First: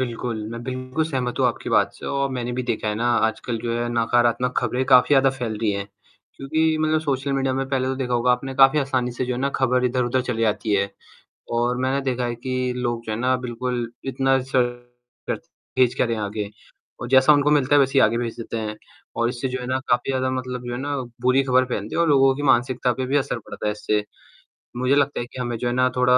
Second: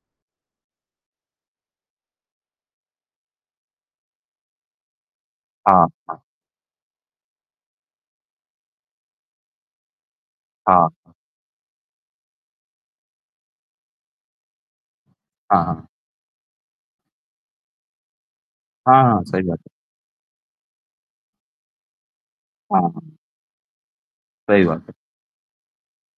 बिल्कुल, मैं बिल्कुल सहमत हूँ आपकी बात से और मैंने भी देखा है ना, आजकल जो है नकारात्मक खबरें काफ़ी ज़्यादा फैल रही हैं। हाँ, हाँ। क्योंकि मतलब सोशल मीडिया में पहले तो देखा होगा आपने काफ़ी आसानी से जो है ना, खबर इधर-उधर चली जाती हाँ। है अ और मैंने देखा है कि लोग जो है ना, बिल्कुल इतना [unintelligible] हाँ, हाँ। भेज क्या रहे हैं आगे? और जैसा उनको मिलता है वैसे ही आगे भेज देते हैं हाँ, हाँ, और सही इससे बात जो है। है ना काफ़ी ज़्यादा मतलब जो है ना, बुरी खबर फैलती है और लोगों की हाँ, मानसिकता पे हाँ। भी असर पड़ता है इससे। सही बात है। मुझे लगता है कि हमें जो है ना थोड़ा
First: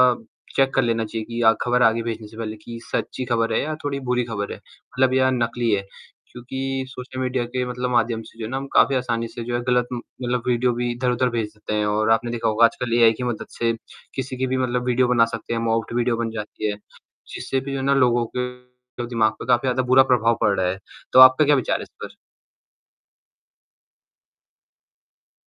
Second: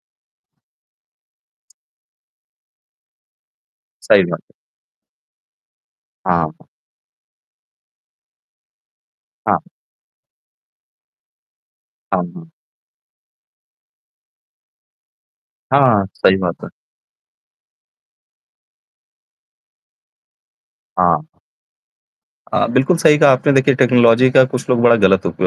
चेक कर लेना चाहिए कि या खबर आगे भेजने से पहले कि सच्ची खबर है या थोड़ी सही बुरी बात खबर है। है मतलब या नकली है। हाँ। क्योंकि सोशल मीडिया के मतलब माध्यम से जो है ना, हम काफ़ी आसानी से जो है हाँ। गलत उम, मतलब वीडियो भी इधर-उधर भेज देते हैं और हाँ, आपने देखा हुँ। होगा आजकल एआई की मदद से किसी की भी मतलब वीडियो बना सकते हैं, हाँ, मॉर्फ्ड हाँ, वीडियो बन सही बात है। जाती है। जिससे भी जो है ना लोगों के दिमाग पर काफ़ी ज़्यादा बुरा प्रभाव पड़ रहा है, तो हाँ। आपका क्या विचार है इस पर? अ, बिल्कुल सही कहा आपने, देखिए टेक्नोलॉज़ी का कुछ लोग बड़ा गलत उप अ,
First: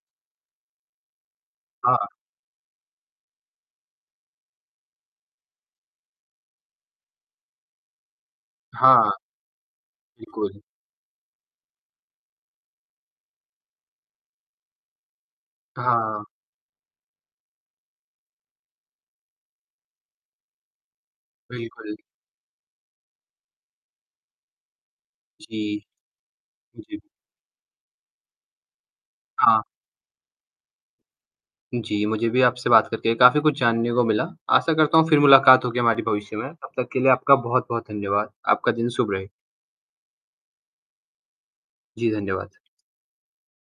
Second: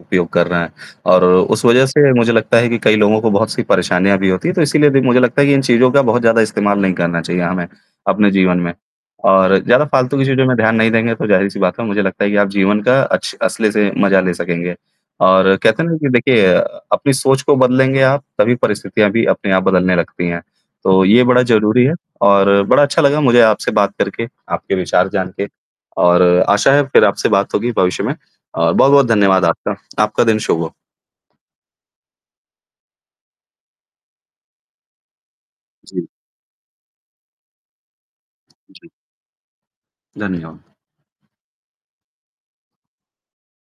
उपयोग कर रहे हैं और उस वजह हाँ, हाँ। से मुझे लगता है कि कई लोगों को बहुत सी परेशानियाँ भी होती है, तो इसीलिए भी मुझे लगता है कि इन चीज़ों का बहुत ज़्यादा इस्तेमाल नहीं करना चाहिए हमें अपने जीवन में। हाँ, और ज़्यादा फालतू की चीज़ों में बिल्कुल। ध्यान नहीं देंगे तो जाहिर-सी बात है मुझे लगता है कि आप जीवन का अच्छ असली से मजा ले सकेंगे, और कहते हैं ना कि हाँ। देखिए अ, अपनी सोच को बदलेंगे आप, तभी परिस्थितियाँ भी अपने आप बदलने लगती हैं। तो ये बड़ा ज़रूरी है बिल्कुल। और बड़ा अच्छा लगा मुझे आपसे बात करके, आपके विचार जान के जी। और आशा है, हुँ, जी। फिर आपसे बात होगी भविष्य में अ, बहुत-बहुत धन्यवाद हाँ। आपका। आपका दिन शुभ हो। जी, मुझे भी आपसे बात करके काफ़ी कुछ जानने को मिला। आशा करता हूँ, फिर मुलाकात होगी जी। हमारी भविष्य में, तब तक के लिए आपका बहुत-बहुत धन्यवाद। आपका दिन जी। शुभ रहे। धन्यवाद। जी, धन्यवाद।